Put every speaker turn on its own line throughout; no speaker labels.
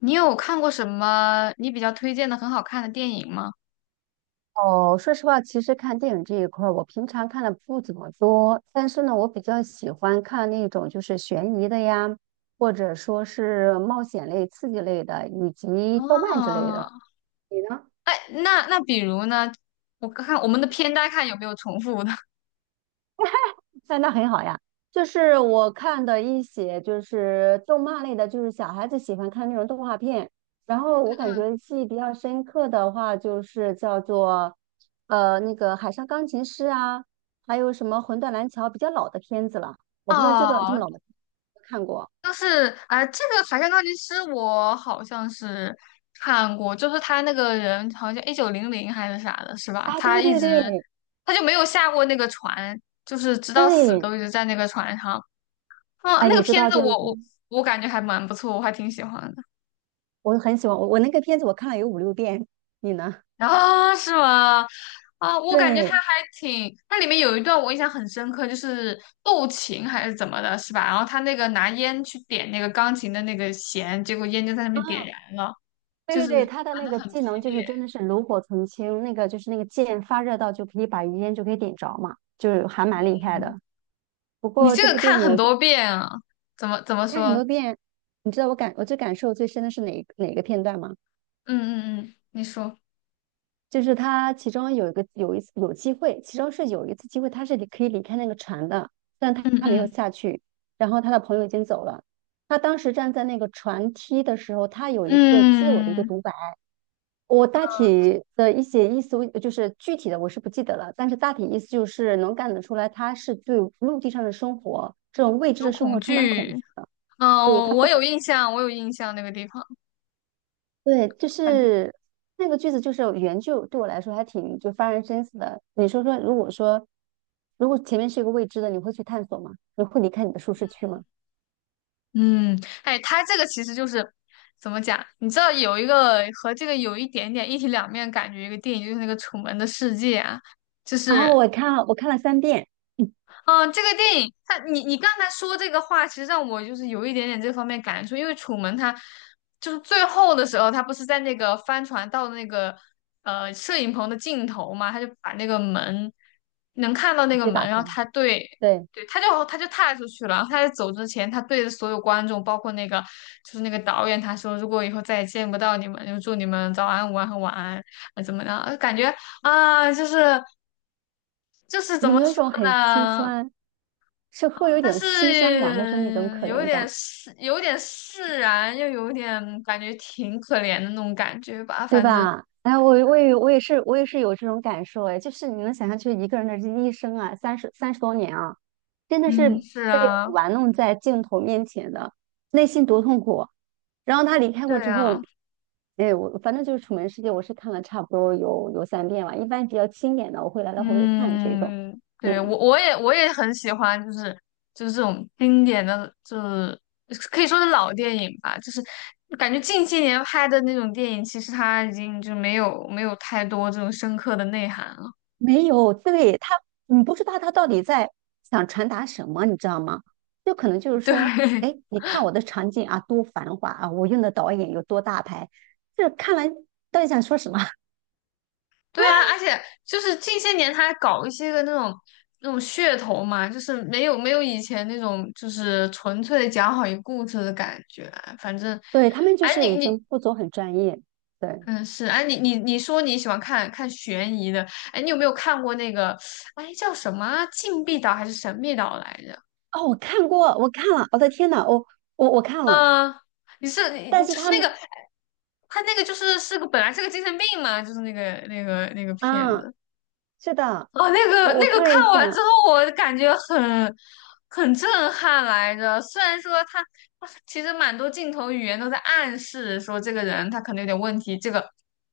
你有看过什么你比较推荐的很好看的电影吗？
哦，说实话，其实看电影这一块儿，我平常看的不怎么多，但是呢，我比较喜欢看那种就是悬疑的呀，或者说是冒险类、刺激类的，以及动漫之类
哦，
的。你呢？
哎，那比如呢？我看我们的片单看有没有重复的。
哎，那很好呀。就是我看的一些就是动漫类的，就是小孩子喜欢看那种动画片。然后我
嗯
感
嗯，
觉记忆比较深刻的话，就是叫做那个《海上钢琴师》啊，还有什么《魂断蓝桥》比较老的片子了。我不知道这个这
哦，
么老的片子有没有看过。
就是这个《海上钢琴师》我好像是看过，就是他那个人好像一九零零还是啥的，是吧？
啊，
他
对
一
对
直
对
他就没有下过那个船，就是直到死
对，
都一直在那个船上。嗯，
哎，
那
你
个
知
片
道
子
就是说，
我感觉还蛮不错，我还挺喜欢的。
我很喜欢我那个片子我看了有5、6遍，你呢？
啊，是吗？啊，我感觉
对。
他还挺，它里面有一段我印象很深刻，就是斗琴还是怎么的，是吧？然后他那个拿烟去点那个钢琴的那个弦，结果烟就在上面点燃了，
对
就
对
是
对，他的
玩
那
的
个
很
技
激
能就是
烈。
真的是炉火纯青，那个就是那个剑发热到就可以把余烟就可以点着嘛，就是还蛮厉害
嗯，
的。不
你
过
这
这
个
部
看
电影
很多遍啊？怎么
我看很
说？
多遍，你知道我最感受最深的是哪一个片段吗？
嗯嗯嗯，你说，
就是他其中有一次有机会，其中是有一次机会他是可以离开那个船的，但他
嗯
他没有
嗯
下去，然后他的朋友已经走了。他当时站在那个船梯的时候，他有一个自我的一个
嗯，
独白。我大体的一些意思，就是具体的我是不记得了，但是大体意思就是能看得出来，他是对陆地上的生活这种未知
有
的生活
恐
充满恐
惧。
惧的，
嗯，
所以
我
他
我
不
有
敢。
印象，我有印象那个地方。
对，就是那个句子，就是原句对我来说还挺就发人深思的。你说说，如果前面是一个未知的，你会去探索吗？你会离开你的舒适区吗？
嗯，哎，它这个其实就是怎么讲？你知道有一个和这个有一点点一体两面感觉一个电影，就是那个《楚门的世界》啊，就
然后
是
我看了三遍，
嗯，这个电影，他，你刚才说这个话，其实让我就是有一点点这方面感触，因为楚门他就是最后的时候，他不是在那个帆船到那个摄影棚的尽头嘛，他就把那个门能看到那
直
个
接
门，
打
然
开。
后他对
对，
对，他就踏出去了，然后他在走之前，他对着所有观众，包括那个就是那个导演，他说如果以后再也见不到你们，就祝你们早安、午安和晚安，啊怎么样？感觉啊，就是就是怎
有没
么
有一
说
种很心
呢？
酸，是会有一
但
种心酸感，还是说那种
是
可怜感？
有点释然，又有点感觉挺可怜的那种感觉吧。
对
反正，
吧？哎，我也是有这种感受，哎，就是你能想象，就是一个人的这一生啊，30多年啊，真的是
嗯，是
被
啊，
玩弄在镜头面前的，内心多痛苦啊。然后他离开过
对
之后，
啊，
哎，我反正就是《楚门世界》，我是看了差不多有三遍吧，一般比较经典的我会来来回回看这种，
嗯，对，我
嗯。
我也我也很喜欢，就是就是这种经典的，就是可以说是老电影吧。就是感觉近些年拍的那种电影，其实它已经就没有太多这种深刻的内涵了。
没有，对，他，你不知道他到底在想传达什么，你知道吗？就可能就是
对，
说，哎，你看我的场景啊，多繁华啊，我用的导演有多大牌，这看完到底想说什么？
对啊，而且就是近些年他还搞一些个那种那种噱头嘛，就是没有以前那种就是纯粹的讲好一个故事的感觉啊。反正，
对，他们就
哎，
是已经不走很专业。对，
嗯是哎你说你喜欢看悬疑的，哎，你有没有看过那个哎叫什么啊禁闭岛还是神秘岛来着？
哦，我看过，我看了，我的天呐，我看了，
嗯、你是你
但
你
是
就是
他
那个哎
们
他那个就是本来是个精神病嘛，就是那个片
啊，
子。
是的，
哦，那个
我
那
我
个
看
看
了一
完之
下，
后，我感觉很很震撼来着。虽然说他他其实蛮多镜头语言都在暗示说这个人他可能有点问题，这个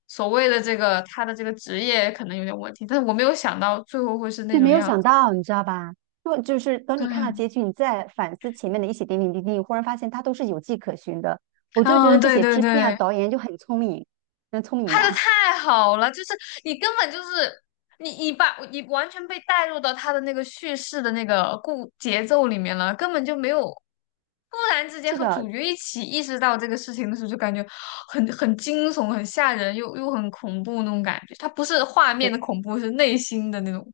所谓的这个他的这个职业可能有点问题，但是我没有想到最后会是那
就没
种
有
样
想
子。
到，你知道吧？就是等
对
你看到
啊，
结局，你再反思前面的一些点点滴滴，你忽然发现它都是有迹可循的。我就觉得
嗯，
这
对
些
对
制片啊、
对。
导演就很聪明，很聪明
拍的
吧？
太好了，就是你根本就是你你把你完全被带入到他的那个叙事的那个故节奏里面了，根本就没有突然之间
是
和主
的，
角一起意识到这个事情的时候，就感觉很很惊悚、很吓人，又很恐怖那种感觉。它不是画面的
对，
恐怖，是内心的那种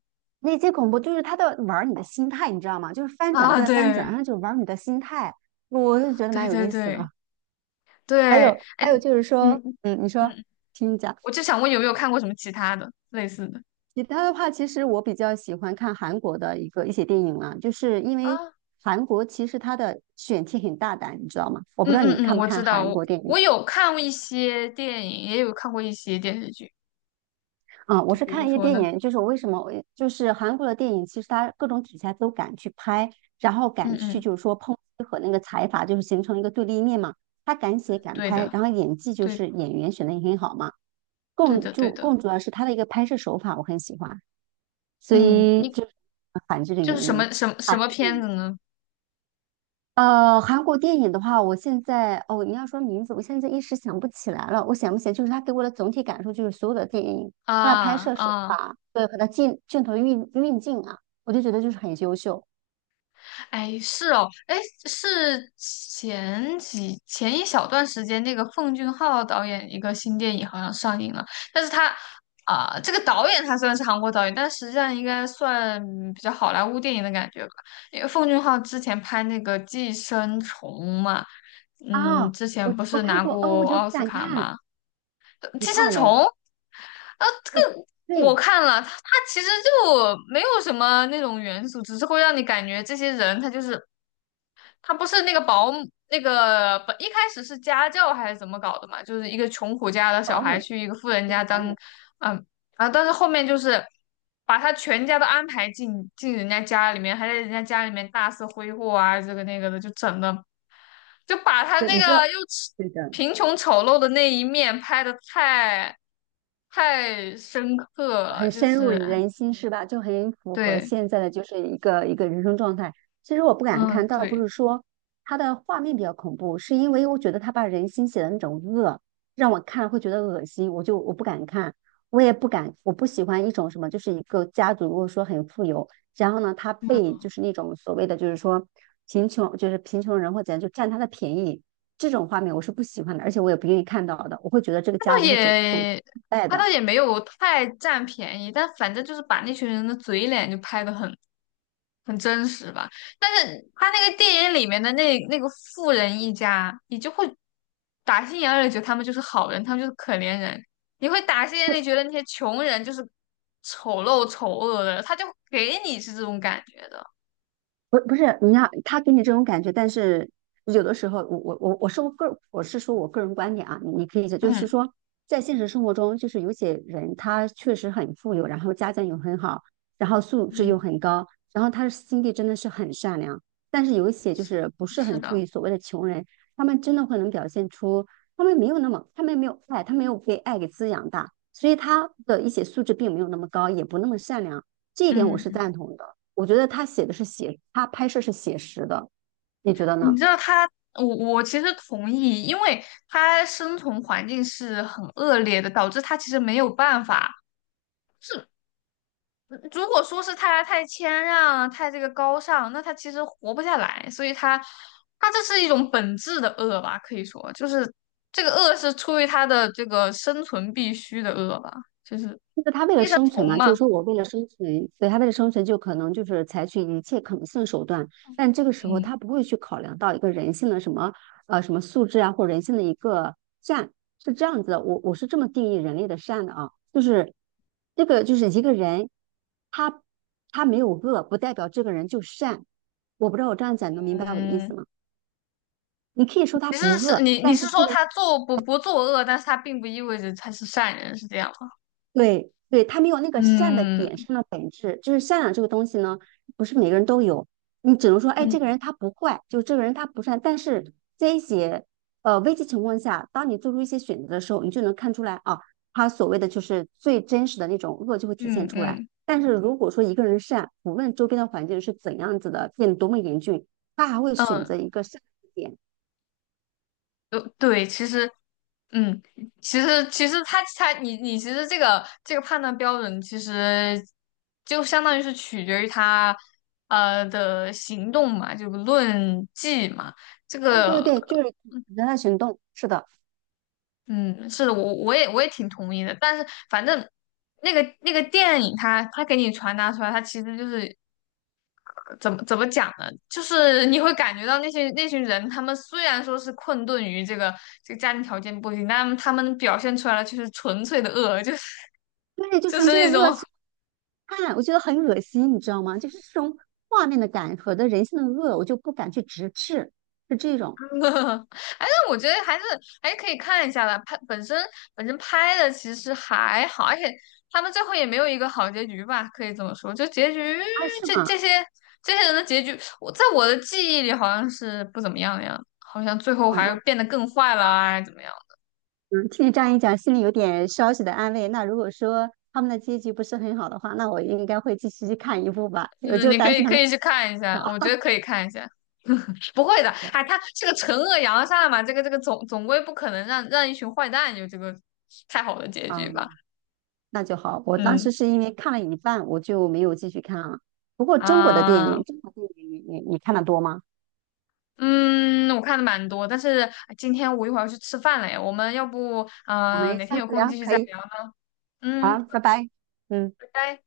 那些恐怖就是他在玩儿你的心态，你知道吗？就是翻转
啊，
再翻转，
对
然后就玩儿你的心态，我就觉得蛮
对
有
对
意思的。
对
还
对，
有
哎，
还有就是
你
说，嗯，你说，
嗯，
听你讲。
我就想问有没有看过什么其他的类似的？
其他的话，其实我比较喜欢看韩国的一个一些电影啊，就是因为
啊？
韩国其实它的选题很大胆，你知道吗？我不
嗯
知道
嗯
你
嗯，
看不
我知
看
道，
韩
我
国电影。
我有看过一些电影，也有看过一些电视剧，
啊，我
就
是
比如
看一些
说
电
呢，
影，就是我为什么我就是韩国的电影，其实它各种题材都敢去拍，然后
嗯
敢去
嗯，
就是说抨击和那个财阀就是形成一个对立面嘛，他敢写敢
对
拍，
的，
然后演技就
对
是演员选的也很好嘛。
对的对的，
更主要是他的一个拍摄手法我很喜欢，所
嗯，
以
你
就是韩剧的
就
原
是什
因，
么什么什
韩
么
国电
片子
影。
呢？
韩国电影的话，我现在哦，你要说名字，我现在一时想不起来了。我想不起来，就是它给我的总体感受，就是所有的电影，它的拍
啊
摄手
啊。
法，对，和它镜头运镜啊，我就觉得就是很优秀
哎，是哦，哎，是前一小段时间，那个奉俊昊导演一个新电影好像上映了，但是他这个导演他虽然是韩国导演，但实际上应该算比较好莱坞电影的感觉吧，因为奉俊昊之前拍那个《寄生虫》嘛，嗯，
啊。
之
我
前不
我
是
看
拿
过哦，我
过
觉得不
奥斯
敢
卡
看，
吗？
你
寄
看
生
了
虫》
没？
啊，这
我
个。我
对，
看了，他它其实就没有什么那种元素，只是会让你感觉这些人他就是他不是那个保姆，那个本一开始是家教还是怎么搞的嘛？就是一个穷苦家
是
的小
保
孩
姆，
去一个富人
是一个
家
保
当，
姆。
嗯啊，但是后面就是把他全家都安排进人家家里面，还在人家家里面大肆挥霍啊，这个那个的，就整的就把他
对，
那
你
个
知道，
又丑
对的，
贫穷丑陋的那一面拍的太深刻了，
很
就
深入
是
人心是吧？就很符合
对，
现在的就是一个人生状态。其实我不敢看，
嗯
倒不
对。
是说它的画面比较恐怖，是因为我觉得他把人心写的那种恶，让我看了会觉得恶心，我不敢看，我也不敢，我不喜欢一种什么，就是一个家族如果说很富有，然后呢，他被就是那种所谓的就是说贫穷，就是贫穷人或怎样就占他的便宜，这种画面我是不喜欢的，而且我也不愿意看到的，我会觉得这个
他倒
家族是走
也
败
他
的。
倒也没有太占便宜，但反正就是把那群人的嘴脸就拍得很很真实吧。但是他那个电影里面的那个富人一家，你就会打心眼儿里觉得他们就是好人，他们就是可怜人。你会打心眼里觉得那些穷人就是丑陋丑恶的，他就给你是这种感觉的。
不，不是你看他给你这种感觉，但是有的时候我是说我个人观点啊，你可以就就是
嗯
说，在现实生活中，就是有些人他确实很富有，然后家境又很好，然后素质又
嗯，
很高，然后他的心地真的是很善良，但是有一些就是不是
是
很富
的，
裕，所谓的穷人，他们真的会能表现出他们没有那么他们没有爱，他没有被爱给滋养大，所以他的一些素质并没有那么高，也不那么善良，这一点我是
嗯。
赞同的。我觉得他写的是写，他拍摄是写实的，你觉得
你
呢？
知道他，我其实同意，因为他生存环境是很恶劣的，导致他其实没有办法。是如果说是他太谦让、太这个高尚，那他其实活不下来。所以他，他这是一种本质的恶吧，可以说就是这个恶是出于他的这个生存必须的恶吧，就是
就是他为了
生
生存
存
嘛，就
嘛。
是说我为了生存，所以他为了生存就可能就是采取一切可能性的手段，但这个时候
嗯
他不会去考量到一个人性的什么什么素质啊，或人性的一个善，是这样子的。我是这么定义人类的善的啊，就是这个就是一个人他他没有恶，不代表这个人就善。我不知道我这样讲能明白我的意
嗯，
思吗？你可以说他
你
不
是
恶，
你
但
是
是
说
这个人。
他做不作恶，但是他并不意味着他是善人，是这样吗？
对对，他没有那个善的点
嗯。
上的本质，就是善良这个东西呢，不是每个人都有。你只能说，哎，这个人
嗯，
他不坏，就这个人他不善。但是这一些危机情况下，当你做出一些选择的时候，你就能看出来啊，他所谓的就是最真实的那种恶就会体现
嗯
出来。
嗯
但是如果说一个人善，无论周边的环境是怎样子的，变得多么严峻，他还会选
嗯，
择一个善的点。
对，其实，嗯，其实他你其实这个判断标准其实就相当于是取决于他的行动嘛，就论迹嘛，这
对对
个
对，就是人的行动，是的，
嗯是的，我也挺同意的，但是反正那个电影它给你传达出来，它其实就是怎么讲呢？就是你会感觉到那些那群人，他们虽然说是困顿于这个家庭条件不行，但他们表现出来的却是纯粹的恶，就是
对，就
就是
纯粹的
那种，
恶。
哎，
看，我觉得很恶心，你知道吗？就是这种画面的感和的人性的恶，我就不敢去直视，是这种
但我觉得还是还是可以看一下的。拍本身本身拍的其实还好，而且他们最后也没有一个好结局吧，可以这么说。就结局，
啊，是
这这
吗？
些这些人的结局，我在我的记忆里好像是不怎么样的样子，好像最后
哦，
还
那
变得更坏了啊，怎么样？
嗯，听你这样一讲，心里有点稍许的安慰。那如果说他们的结局不是很好的话，那我应该会继续去看一部吧。我
嗯，
就
你可
担
以
心他
可
们
以去看一
是
下，
好
我觉得可以看一下。不会的，
的，
哎，他是个惩恶扬善嘛，这个总归不可能让一群坏蛋有这个太好的结局吧？
嗯，那就好。我当
嗯
时是因为看了一半，我就没有继续看了。不过中国的电
啊，
影，中国电影你看的多吗？
嗯，我看的蛮多，但是哎今天我一会儿要去吃饭了呀，我们要不
我们
哪天
下
有
次
空
聊，
继续
可
再
以，
聊？嗯，
好，拜拜，嗯。
拜拜。